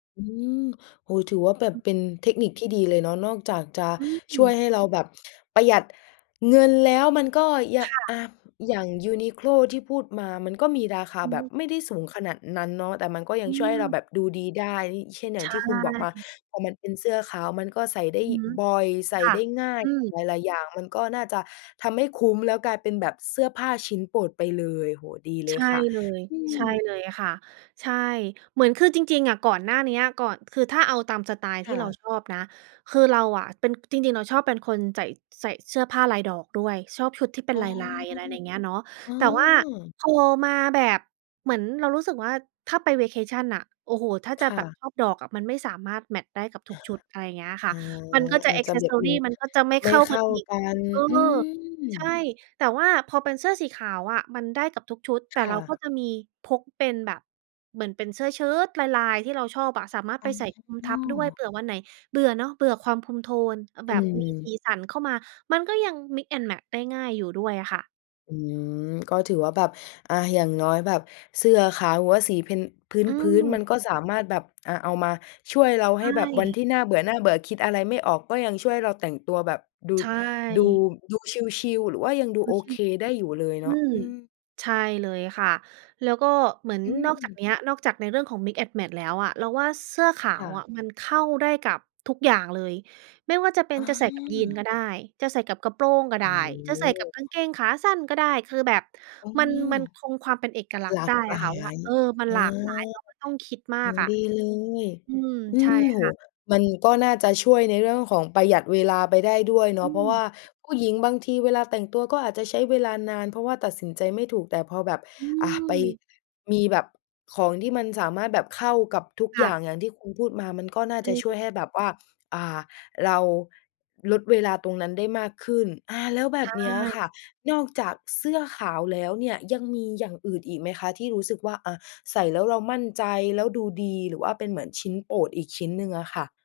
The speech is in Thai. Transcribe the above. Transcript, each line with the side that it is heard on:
left: อืม โอ้ ถือว่าแบบ
right: อือ
left: เป็นเทคนิคที่ดีเลยเนาะ นอกจากจะ
right: อ
left: ช
right: ื
left: ่วย
right: ม
left: ให้เราแบบประหยัดเงินแล้ว มันก็ยะ
right: ค่
left: อ
right: ะ
left: ่า อย่าง UNIQLO ที่พูดมา มันก็มีราคา
right: อื
left: แบบ
right: ม
left: ไม่ได้สูงขนาดนั้นเนาะ แต่มันก็ยั
right: อื
left: งช่วยให้เรา
right: ม
left: แบบดูดีได้ เช่น อย่
right: ใช
left: างที่คุณบอกมา
right: ่
left: พอมันเป็นเสื้อขาวมันก็ใส่ได้
right: อือฮึ
left: บ่อย ใส่
right: ค่ะ
left: ได้ง่าย
right: อืม
left: หลาย ๆ อย่างมันก็น่าจะทำให้คุ้ม แล้วกลายเป็นแบบเสื้อผ้าชิ้นโปรดไปเลย โอ้โฮ ดีเล
right: ใช
left: ย
right: ่
left: ค่ะ
right: เลย
left: อื
right: ใ
left: ม
right: ช่เลยค่ะ ใช่ เหมือน คือจริง ๆ อะ ก่อนหน้าเนี้ย ก่อน คือถ้าเอาตามสไตล์
left: ค
right: ที่
left: ่
right: เรา
left: ะ
right: ชอบนะ คือเราอะเป็น จริง ๆ เราชอบเป็นคนใส่ ใส่เสื้อผ้าลายดอกด้วย ชอบชุดที่เป็
left: อ๋
right: น
left: อ
right: ลาย ๆ อะไรอย่างเงี้ยเนาะ
left: อ๋อ
right: แต่ว่าพอมาแบบ เหมือนเรารู้สึกว่า ถ้าไป Vacation อะ โอ้โฮ! ถ้า
left: ค
right: จะ
left: ่
right: แบบ
left: ะ
right: ชอบดอกอะ มันไม่สามารถแมตช์ได้กับท
left: อ
right: ุก
left: า
right: ชุด อะไรอย่างเงี้ยค่
left: อ๋
right: ะ
left: อ
right: มันก็จะ
left: อ
right: แ
left: า
right: อ
left: จ
right: ก
left: จะ
right: เซส
left: แบ
right: ซ
left: บ
right: อร
left: ม
right: ี
left: ี
right: มันก็จะไม่
left: ไ
right: เ
left: ม่
right: ข้า
left: เข
right: กั
left: ้
right: น
left: า
right: อีก
left: กัน
right: เออ
left: อืม
right: ใช่ แต่ว่าพอเป็นเสื้อสีขาวอะมันได้กับทุกชุด แต
left: ค
right: ่
left: ่
right: เราก
left: ะ
right: ็จะมีพกเป็นแบบ เหมือนเป็นเสื้อเชิ้ตลาย ๆ ที่เราชอบอะ สามารถ
left: อ
right: ไปใส่คลุมท
left: ๋
right: ับด้วย
left: อ
right: เผื่อวันไหนเบื่อเนาะ เบื่อความคลุมโทน
left: อ
right: แบ
left: ื
right: บมีส
left: ม
right: ีสันเข้ามา มันก็ยัง Mix and Match ได้ง่ายอยู่ด้วยอะค่ะ
left: อืม ก็ถือว่าแบบ อา อย่างน้อยแบบ เสื้อขาวหรือว่าสี plain พ
right: อื
left: ื้น
right: ม
left: ๆ มันก็สามารถแบบ อา เอามาช่วยเราใ
right: ใ
left: ห
right: ช
left: ้แบบวัน
right: ่
left: ที่น่าเบื่อ ๆ คิดอะไรไม่ออก ก็ยังช่วยเราแต่งตัวแบบดู
right: ใช
left: ดู
right: ่
left: ดูชิล ๆ หรือว่ายังดูโอ
right: ชิ
left: เค
right: ล
left: ได้อยู่เลย
right: ๆ อ
left: เ
right: ื
left: นาะ
right: ม
left: อืม
right: ใช่เลยค่ะ แล้วก็เหมือน
left: อื
right: นอกจา
left: ม
right: กเนี้ย นอกจากในเรื่องของ Mix and Match แล้วอะ เราว่าเสื้อขา
left: ค่
right: วอ
left: ะ
right: ะมันเข้าได้กับทุกอย่างเลย ไม่ว่าจะเป็
left: อ
right: น
left: ๋
right: จะใส่กับยีนก
left: อ
right: ็ได้ จะใส่กับกระโปรงก็
left: โ
right: ไ
left: อ
right: ด้
left: ้
right: จะ
left: โ
right: ใส่กับ
left: ฮ
right: กางเกงขาสั้นก็ได้ คือแบบ
left: อ๋อ
right: มัน มันคงความเป็นเอกลัก
left: ห
right: ษณ
left: ล
right: ์
left: า
right: ได้
left: กห
right: อ
left: ล
right: ะค
left: า
right: ่ะว่า
left: ย
right: เออ มัน
left: เออ
right: หลากหลาย เราไม่ต้องคิดม
left: อ
right: า
left: ื
right: ก
left: ม
right: อะ
left: ดีเลย
right: อืม
left: อื
right: ใช่
left: ม โอ้
right: ค
left: โ
right: ่
left: ฮ
right: ะ
left: มันก็น่าจะช่วยในเรื่องของประหยัดเวลาไปได้ด้วยเน
right: อ
left: าะ
right: ื
left: เพราะว่
right: ม
left: าผู้หญิงบางทีเวลาแต่งตัวก็อาจจะใช้เวลานาน เพราะว่าตัดสินใจไม่ถูก แต่พอแบบ
right: อื
left: อา ไป
right: ม
left: มีแบบของที่มันสามารถแบบเข้ากับทุก
right: ค
left: อย
right: ่
left: ่
right: ะ
left: าง อย่างที่คุณพูดมา มันก็น่า
right: อ
left: จะช่
right: ื
left: วย
right: ม
left: ให้แบบว่า อ่า เรา ลดเวลาตรงนั้นได้มากขึ้น อา แล้วแบ
right: ใช
left: บเนี้ยอะ
right: ่
left: ค่ะ นอกจากเสื้อขาวแล้วเนี่ย ยังมีอย่างอื่นอีกไหมคะ ที่รู้สึกว่า อา ใส่แล้วเรามั่นใจ แล้วดูดี หรือว่าเป็นเหมือนชิ้นโปรดอีกชิ้นหนึ่งอะค่ะ?